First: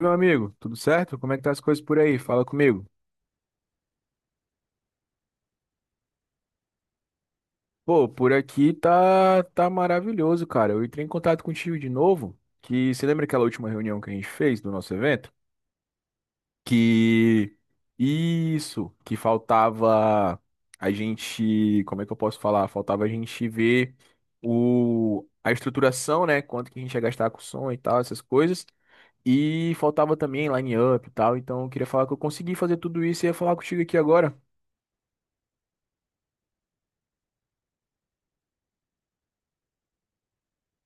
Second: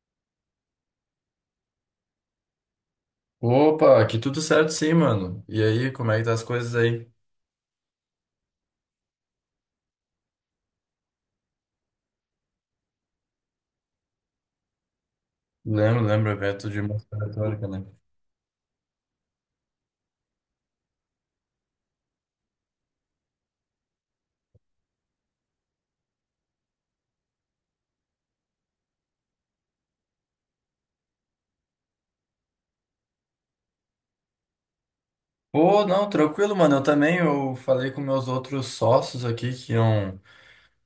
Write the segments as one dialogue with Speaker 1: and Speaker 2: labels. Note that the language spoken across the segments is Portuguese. Speaker 1: Meu amigo, tudo certo? Como é que tá as coisas por aí? Fala comigo.
Speaker 2: Opa, aqui tudo certo sim, mano. E aí, como é que tá as coisas aí?
Speaker 1: Pô, por aqui tá maravilhoso, cara. Eu entrei em contato contigo de novo, que você lembra aquela última reunião que a gente fez do nosso evento?
Speaker 2: Lembro, lembro, evento de música
Speaker 1: Que
Speaker 2: retórica, né?
Speaker 1: isso, que faltava a gente, como é que eu posso falar? Faltava a gente ver o a estruturação, né? Quanto que a gente ia gastar com som e tal, essas coisas. E faltava também line-up e tal, então eu queria falar que eu consegui fazer tudo isso e ia falar contigo aqui agora.
Speaker 2: Pô, não, tranquilo, mano. Eu também, eu falei com meus outros sócios aqui que iam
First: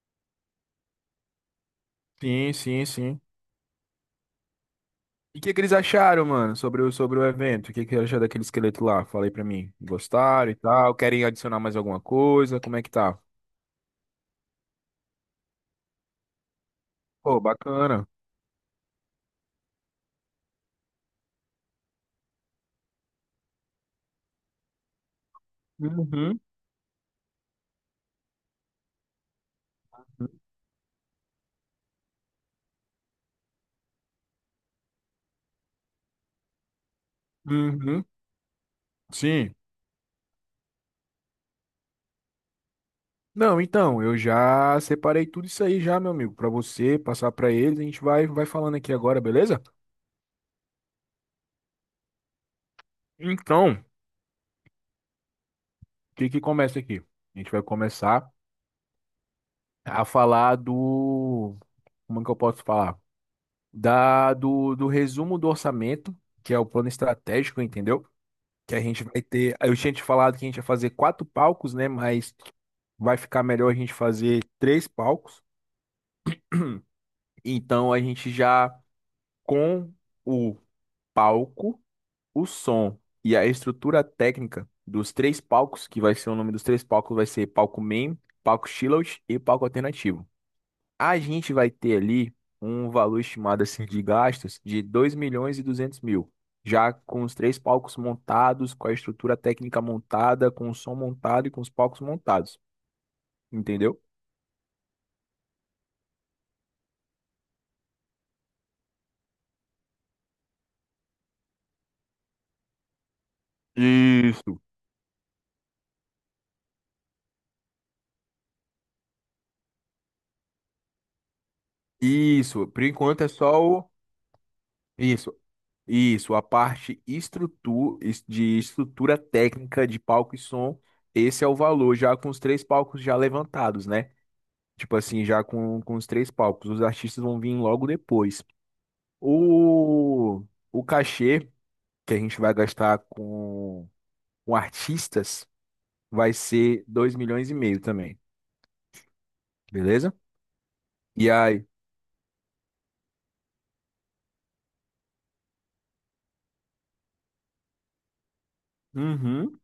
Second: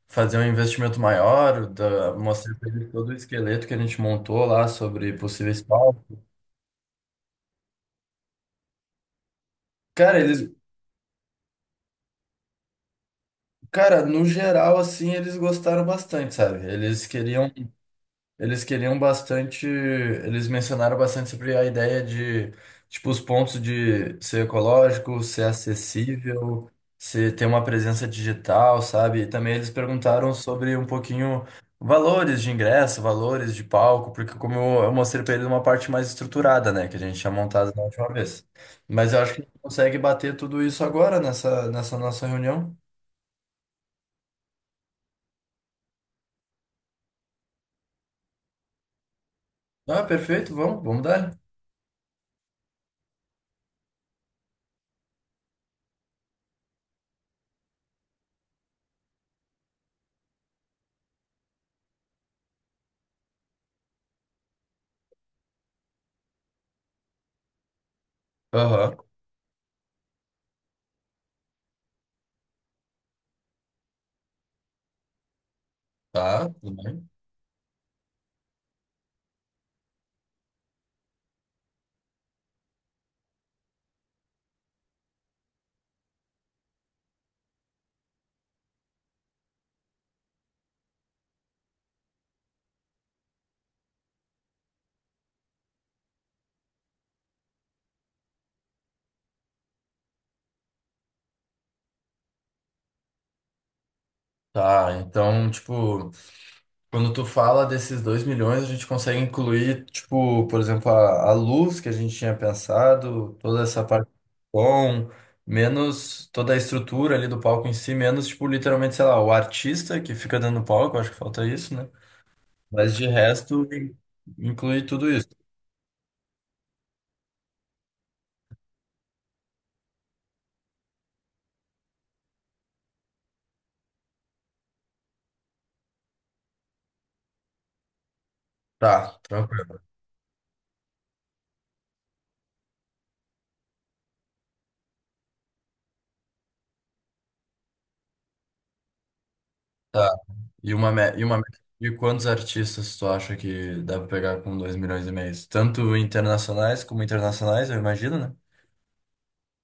Speaker 2: fazer um investimento maior,
Speaker 1: Sim,
Speaker 2: mostrei pra
Speaker 1: sim,
Speaker 2: eles todo o
Speaker 1: sim.
Speaker 2: esqueleto que a gente montou lá sobre
Speaker 1: E o que
Speaker 2: possíveis
Speaker 1: que eles
Speaker 2: palcos.
Speaker 1: acharam, mano, sobre o evento? O que que eles acharam daquele esqueleto lá? Falei aí pra mim.
Speaker 2: Cara,
Speaker 1: Gostaram
Speaker 2: eles,
Speaker 1: e tal? Querem adicionar mais alguma coisa? Como é que tá?
Speaker 2: cara, no geral, assim, eles gostaram bastante, sabe? Eles
Speaker 1: Pô,
Speaker 2: queriam
Speaker 1: bacana.
Speaker 2: Eles queriam bastante, eles mencionaram bastante sobre a ideia de, tipo, os pontos de ser ecológico, ser
Speaker 1: Uhum.
Speaker 2: acessível, ter uma presença digital, sabe? E também eles perguntaram sobre um pouquinho valores de ingresso, valores de palco, porque como eu mostrei para eles uma parte mais estruturada, né, que a gente tinha montado na
Speaker 1: Uhum.
Speaker 2: última vez. Mas eu acho que a
Speaker 1: Sim.
Speaker 2: gente consegue bater tudo isso agora nessa nossa reunião.
Speaker 1: Não, então, eu já separei tudo isso aí já, meu amigo, pra você passar pra eles. A gente vai falando aqui agora, beleza?
Speaker 2: Ah, perfeito, vamos dar.
Speaker 1: Então, o que que começa aqui? A gente vai começar a falar do. Como é que eu posso falar? Do resumo do orçamento, que é o plano estratégico, entendeu? Que a
Speaker 2: Aham,
Speaker 1: gente vai ter. Eu tinha te falado que a gente ia fazer quatro palcos, né? Mas vai ficar melhor a gente fazer três palcos.
Speaker 2: tá, tudo bem.
Speaker 1: Então a gente já com o palco, o som e a estrutura técnica dos três palcos, que vai ser o nome dos três palcos, vai ser palco main, palco chillout e palco alternativo. A gente vai ter ali um valor estimado assim de gastos de 2.200.000, já com os três palcos montados, com a estrutura técnica montada, com o som montado e com os palcos montados, entendeu?
Speaker 2: Tá, então, tipo. Quando tu fala desses 2 milhões, a gente consegue incluir, tipo, por exemplo, a luz que a gente tinha pensado, toda essa parte do
Speaker 1: Isso.
Speaker 2: som, menos toda a estrutura ali do palco em si, menos, tipo, literalmente, sei lá, o artista que fica dentro do palco, acho que falta isso, né?
Speaker 1: Isso, por
Speaker 2: Mas de
Speaker 1: enquanto é só
Speaker 2: resto,
Speaker 1: o.
Speaker 2: inclui tudo isso.
Speaker 1: Isso, isso, a parte de estrutura técnica de palco e som. Esse é o valor, já com os três palcos já levantados, né? Tipo assim, já com os três palcos. Os artistas vão vir logo depois.
Speaker 2: Tá, tranquilo.
Speaker 1: O, o cachê que a gente vai gastar com artistas vai ser 2.500.000 também,
Speaker 2: Tá.
Speaker 1: beleza?
Speaker 2: E uma, me- e
Speaker 1: E
Speaker 2: uma meta
Speaker 1: aí,
Speaker 2: de quantos artistas tu acha que dá pra pegar com 2,5 milhões? Tanto internacionais como internacionais, eu imagino, né?
Speaker 1: uhum.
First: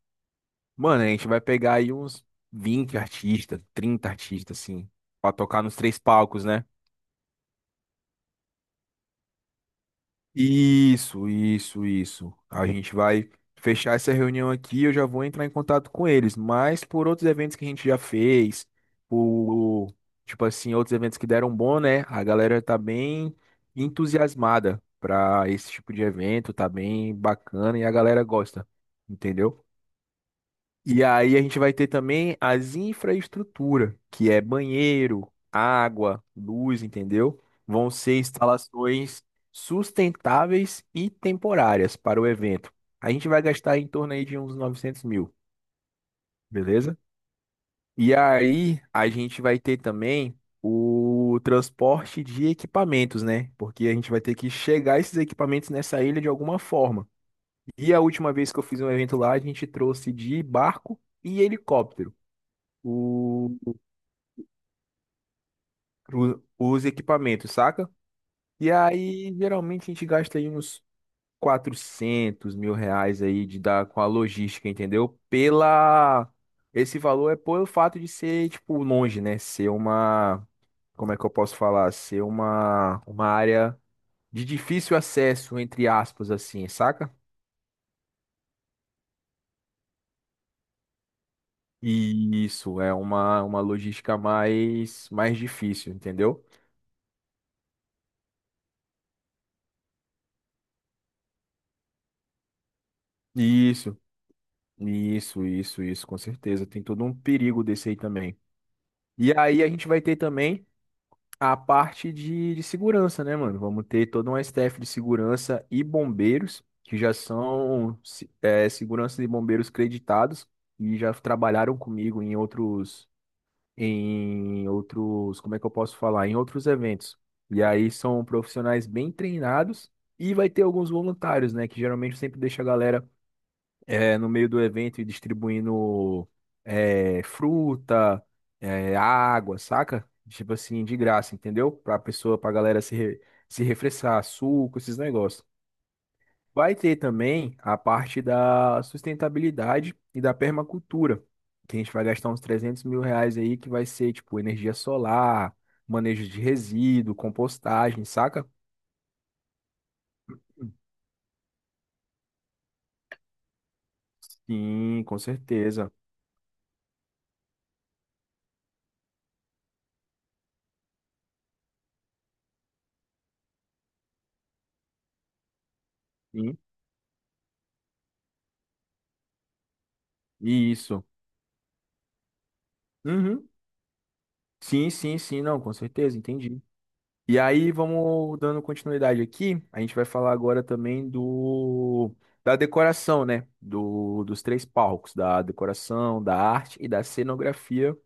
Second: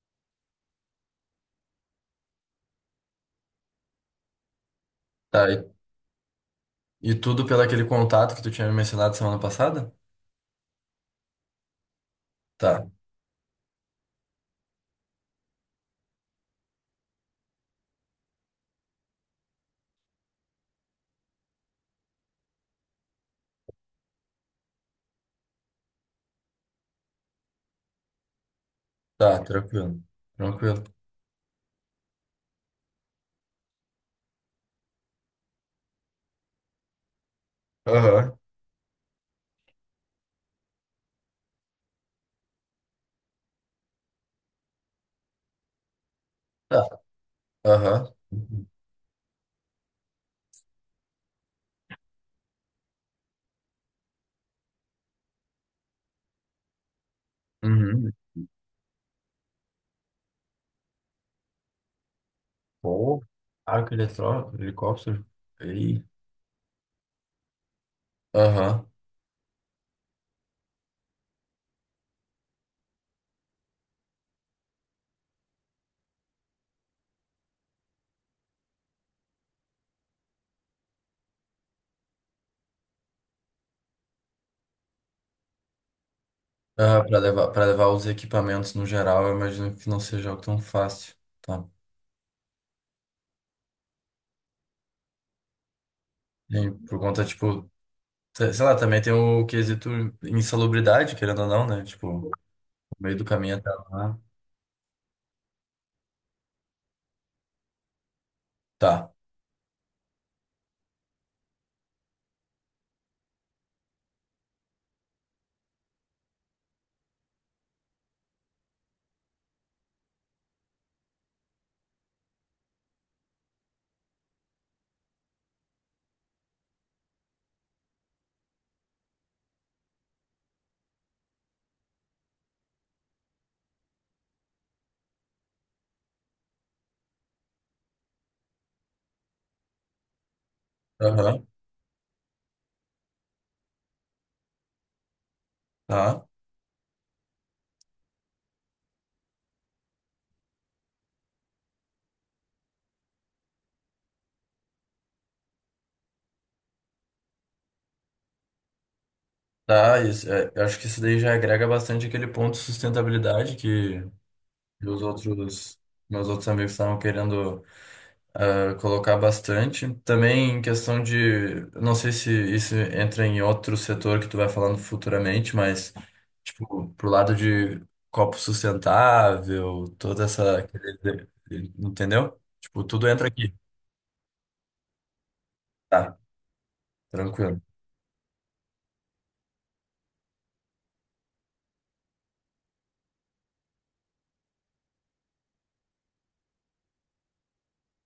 Speaker 1: Mano, a gente vai pegar aí uns 20 artistas, 30 artistas, assim, pra
Speaker 2: Tá,
Speaker 1: tocar nos três palcos, né?
Speaker 2: e tudo pelo aquele contato que tu tinha me mencionado semana passada?
Speaker 1: Isso, isso, isso. A
Speaker 2: Tá,
Speaker 1: gente vai fechar essa reunião aqui, eu já vou entrar em contato com eles, mas por outros eventos que a gente já fez, por, tipo assim, outros eventos que deram bom, né? A galera tá bem entusiasmada pra esse tipo de evento, tá bem bacana e a galera gosta,
Speaker 2: tá,
Speaker 1: entendeu?
Speaker 2: tranquilo. Tranquilo.
Speaker 1: E aí a gente vai ter também as infraestrutura, que é banheiro, água, luz, entendeu? Vão ser
Speaker 2: Aham.
Speaker 1: instalações sustentáveis e temporárias para o evento. A gente vai gastar em torno aí de uns 900.000,
Speaker 2: Tá,
Speaker 1: beleza?
Speaker 2: aham.
Speaker 1: E
Speaker 2: Uhum.
Speaker 1: aí a gente vai ter também o transporte de equipamentos, né? Porque a gente vai ter que chegar esses equipamentos nessa ilha de alguma forma. E a
Speaker 2: Uhum.
Speaker 1: última vez que eu fiz um evento lá, a gente trouxe de barco e helicóptero
Speaker 2: Pô,
Speaker 1: o,
Speaker 2: helicóptero. Ei.
Speaker 1: os equipamentos, saca? E
Speaker 2: Aham.
Speaker 1: aí, geralmente, a gente gasta aí uns 400.000 reais aí de dar com a logística, entendeu? Pela... Esse valor é pelo fato de ser, tipo, longe, né? Ser uma... Como é que eu posso falar? Ser uma área de difícil acesso, entre aspas, assim,
Speaker 2: Aham,
Speaker 1: saca?
Speaker 2: para levar os equipamentos no geral, eu imagino que não seja algo tão fácil. Tá.
Speaker 1: E isso é uma logística mais difícil, entendeu?
Speaker 2: E por conta, tipo, sei lá, também tem o quesito insalubridade, querendo ou não, né? Tipo, no meio do caminho até
Speaker 1: Isso.
Speaker 2: lá.
Speaker 1: Isso, com certeza. Tem todo um perigo desse aí também.
Speaker 2: Tá.
Speaker 1: E aí a gente vai ter também a parte de segurança, né, mano? Vamos ter toda uma staff de segurança e bombeiros, que já são segurança e bombeiros creditados e já trabalharam comigo em outros, como é que eu posso falar? Em outros eventos. E aí são profissionais bem treinados e vai ter alguns voluntários, né? Que geralmente eu sempre deixa a galera no meio do evento e distribuindo fruta, água, saca? Tipo assim, de graça,
Speaker 2: Aham.
Speaker 1: entendeu? Pra galera se se refrescar, suco, esses negócios.
Speaker 2: Tá.
Speaker 1: Vai ter também a parte da sustentabilidade e da permacultura, que a gente vai gastar uns 300.000 reais aí, que vai ser tipo energia solar, manejo de resíduo, compostagem, saca?
Speaker 2: Tá, isso, é, eu acho que isso daí já agrega bastante aquele ponto de sustentabilidade que os
Speaker 1: Sim, com
Speaker 2: outros,
Speaker 1: certeza.
Speaker 2: meus outros amigos estavam querendo colocar bastante. Também em questão de, não sei se isso entra em outro setor que tu vai falando futuramente, mas
Speaker 1: Sim,
Speaker 2: tipo, pro lado de copo sustentável, toda essa,
Speaker 1: isso.
Speaker 2: entendeu? Tipo, tudo entra
Speaker 1: Uhum.
Speaker 2: aqui.
Speaker 1: Sim, sim, sim, não, com
Speaker 2: Tá,
Speaker 1: certeza, entendi. E
Speaker 2: tranquilo.
Speaker 1: aí, vamos dando continuidade aqui. A gente vai falar agora também do da decoração, né? Dos três palcos, da decoração, da arte e da cenografia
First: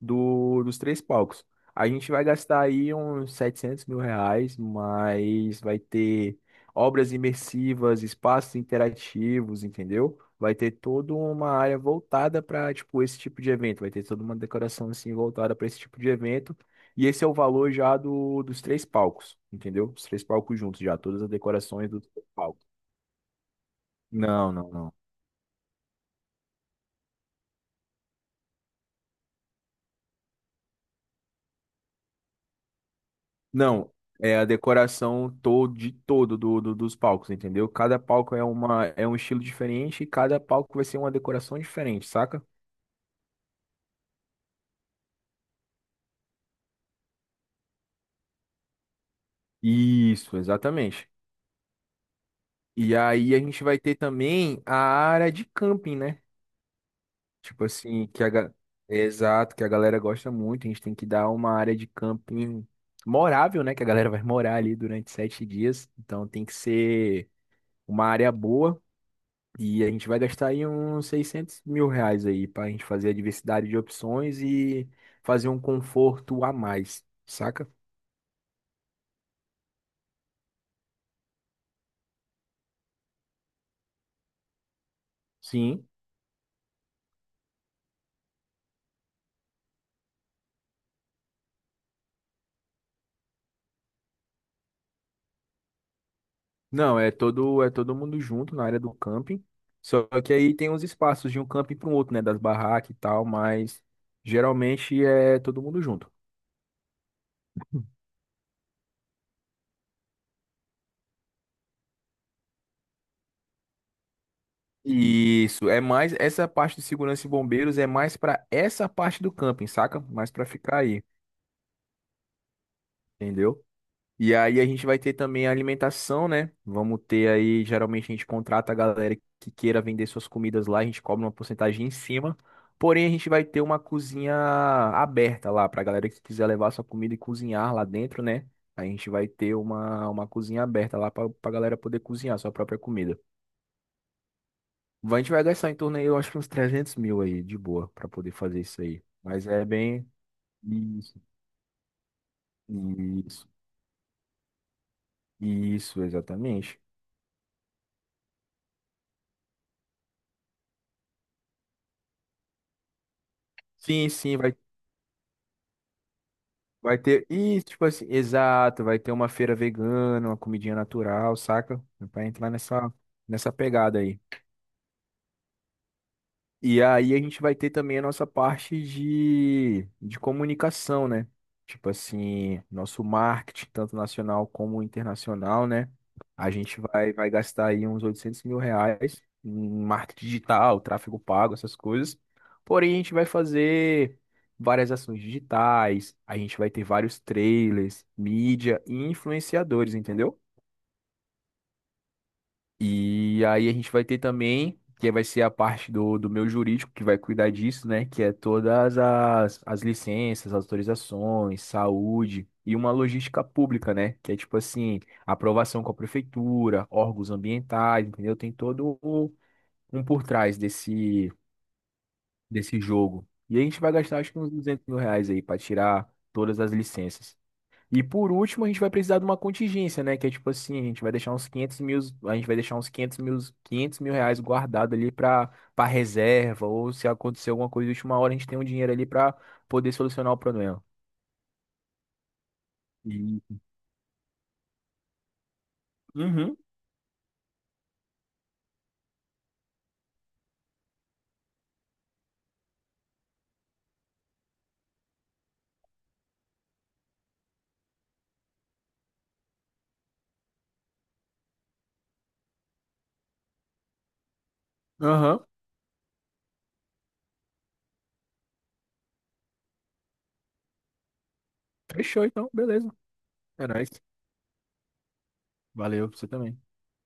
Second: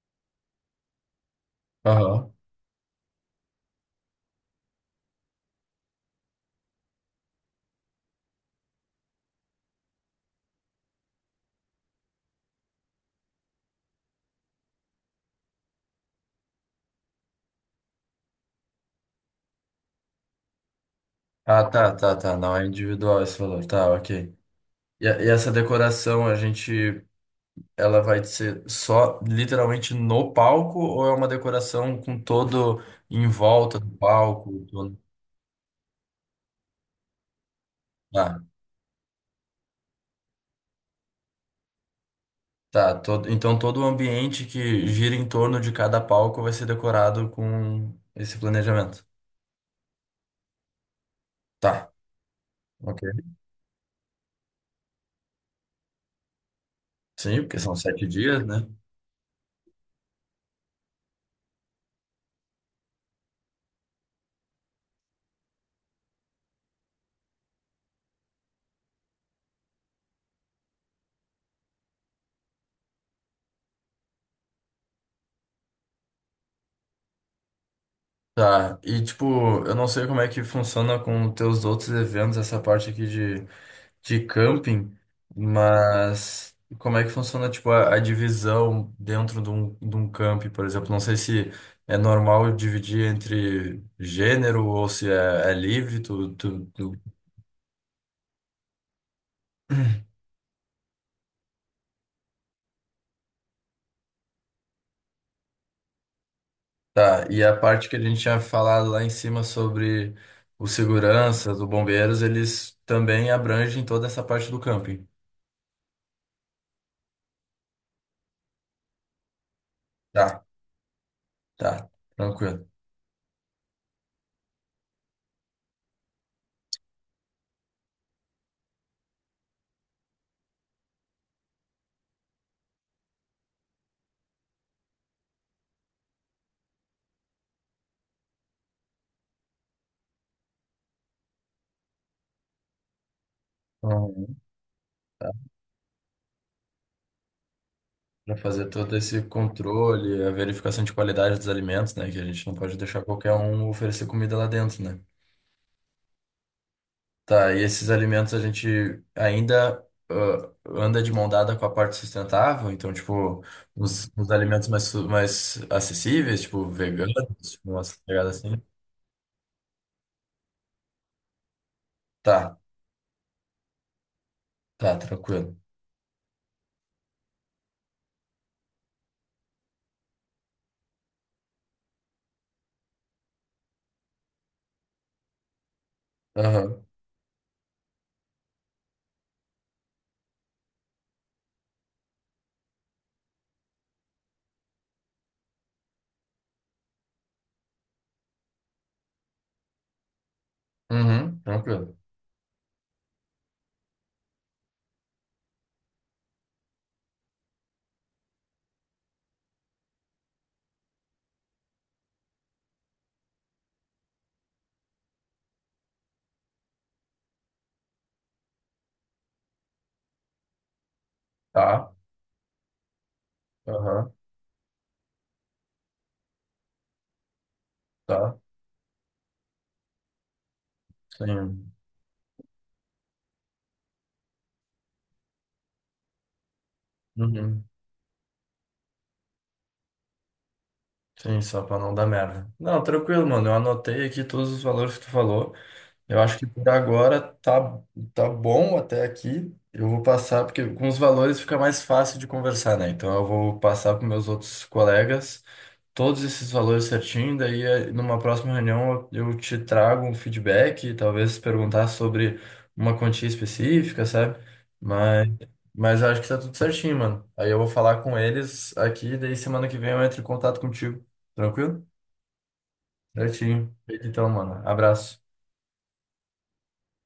Speaker 1: dos três palcos. A gente vai
Speaker 2: Aham.
Speaker 1: gastar aí uns 700.000 reais, mas vai ter obras imersivas, espaços interativos, entendeu? Vai ter toda uma área voltada para, tipo, esse tipo de evento. Vai ter toda uma decoração, assim, voltada para esse tipo de evento. E esse é o valor já dos três palcos, entendeu? Os três palcos juntos já, todas as
Speaker 2: Ah,
Speaker 1: decorações
Speaker 2: tá,
Speaker 1: dos
Speaker 2: tá,
Speaker 1: três
Speaker 2: tá, não é
Speaker 1: palcos.
Speaker 2: individual esse valor, tá, ok.
Speaker 1: Não, não, não.
Speaker 2: E essa decoração, ela vai ser só literalmente no palco ou é uma decoração com todo em volta do
Speaker 1: Não, é a
Speaker 2: palco?
Speaker 1: decoração todo de todo dos palcos, entendeu? Cada palco
Speaker 2: Ah,
Speaker 1: é uma é um estilo diferente e cada palco vai ser uma decoração diferente, saca?
Speaker 2: tá. Todo o ambiente que gira em torno de cada palco vai ser decorado com esse planejamento.
Speaker 1: Isso, exatamente.
Speaker 2: Tá,
Speaker 1: E
Speaker 2: ok.
Speaker 1: aí a gente vai ter também a área de camping, né?
Speaker 2: Sim, porque
Speaker 1: Tipo
Speaker 2: são sete
Speaker 1: assim,
Speaker 2: dias, né?
Speaker 1: exato, que a galera gosta muito, a gente tem que dar uma área de camping morável, né, que a galera vai morar ali durante 7 dias, então tem que ser uma área boa. E a gente vai gastar aí uns 600.000 reais aí para a gente fazer a diversidade de opções e fazer um conforto a mais, saca?
Speaker 2: Tá, e tipo, eu não sei como é que funciona com os teus outros eventos, essa parte aqui de camping,
Speaker 1: Sim.
Speaker 2: mas como é que funciona, tipo, a divisão dentro de um camping, por exemplo? Não sei se é normal dividir entre gênero ou se é livre, tu, tu,
Speaker 1: Não,
Speaker 2: tu-
Speaker 1: é todo mundo junto na área do camping. Só que aí tem uns espaços de um camping para o outro, né? Das barracas e tal, mas geralmente é todo mundo junto.
Speaker 2: Tá, e a parte que a gente tinha falado lá em cima sobre os seguranças, os bombeiros, eles também abrangem toda essa parte do camping.
Speaker 1: Isso, é mais essa parte de segurança e bombeiros é mais para essa parte do camping, saca? Mais
Speaker 2: Tá,
Speaker 1: para ficar aí,
Speaker 2: tá, tranquilo.
Speaker 1: entendeu? E aí a gente vai ter também a alimentação, né? Vamos ter aí, geralmente a gente contrata a galera que queira vender suas comidas lá, a gente cobra uma porcentagem em cima. Porém, a gente vai ter uma cozinha aberta lá para a galera que quiser levar sua comida e cozinhar lá dentro, né? A gente vai ter uma cozinha aberta lá para a galera poder cozinhar sua própria comida. A gente vai gastar em torno aí, eu acho que uns 300.000 aí, de boa, para poder
Speaker 2: Para
Speaker 1: fazer
Speaker 2: fazer
Speaker 1: isso
Speaker 2: todo
Speaker 1: aí.
Speaker 2: esse
Speaker 1: Mas é bem...
Speaker 2: controle, a verificação de
Speaker 1: Isso,
Speaker 2: qualidade dos alimentos, né? Que a gente não pode deixar qualquer
Speaker 1: isso,
Speaker 2: um oferecer comida lá dentro, né?
Speaker 1: isso, exatamente.
Speaker 2: Tá, e esses alimentos a gente ainda anda de mão dada com a parte sustentável, então, tipo, os,
Speaker 1: Sim,
Speaker 2: os
Speaker 1: sim, vai
Speaker 2: alimentos mais acessíveis, tipo,
Speaker 1: Vai
Speaker 2: veganos,
Speaker 1: ter. E,
Speaker 2: tipo,
Speaker 1: tipo
Speaker 2: umas
Speaker 1: assim,
Speaker 2: pegadas assim.
Speaker 1: exato, vai ter uma feira vegana, uma comidinha natural, saca? Pra entrar
Speaker 2: Tá,
Speaker 1: nessa pegada aí.
Speaker 2: tá, tranquilo.
Speaker 1: E aí a gente vai ter também a nossa parte de comunicação, né? Tipo assim, nosso marketing, tanto nacional como internacional, né? A gente
Speaker 2: Aham.
Speaker 1: vai gastar aí uns 800.000 reais em marketing digital, tráfego pago, essas coisas. Porém, a gente vai fazer várias ações digitais, a gente vai ter vários trailers, mídia e influenciadores, entendeu?
Speaker 2: Uhum, tranquilo.
Speaker 1: E aí a gente vai ter também, que vai ser a parte do meu jurídico, que vai cuidar disso, né? Que é todas as licenças, autorizações, saúde e uma logística pública, né? Que é tipo assim, aprovação com a prefeitura, órgãos ambientais, entendeu? Tem todo um por trás
Speaker 2: Tá,
Speaker 1: desse jogo. E a gente vai
Speaker 2: aham,
Speaker 1: gastar acho que uns 200.000 reais aí para tirar todas as licenças. E por
Speaker 2: tá,
Speaker 1: último, a gente vai precisar de uma contingência, né? Que é tipo assim, a gente vai deixar uns
Speaker 2: sim.
Speaker 1: 500.000, a gente vai deixar uns 500 mil, 500.000 reais guardado ali para reserva, ou se acontecer
Speaker 2: Uhum.
Speaker 1: alguma coisa de última hora, a gente tem um dinheiro ali para poder solucionar o problema.
Speaker 2: Sim, só pra não dar merda. Não, tranquilo, mano. Eu
Speaker 1: E...
Speaker 2: anotei aqui todos os valores que tu falou. Eu acho que
Speaker 1: Uhum,
Speaker 2: por agora tá bom até aqui. Eu vou passar, porque com os valores fica mais fácil de conversar, né? Então eu vou passar para meus outros colegas todos esses valores certinho. Daí numa próxima reunião eu te trago um feedback, talvez perguntar sobre uma quantia específica, sabe? Mas,
Speaker 1: aham.
Speaker 2: mas eu acho que tá tudo certinho, mano. Aí eu vou falar com eles aqui, daí semana que vem eu entro em contato contigo. Tranquilo?
Speaker 1: Fechou então, beleza. É
Speaker 2: Certinho.
Speaker 1: nóis.
Speaker 2: Feito. Então, mano, abraço.
Speaker 1: Valeu, você também.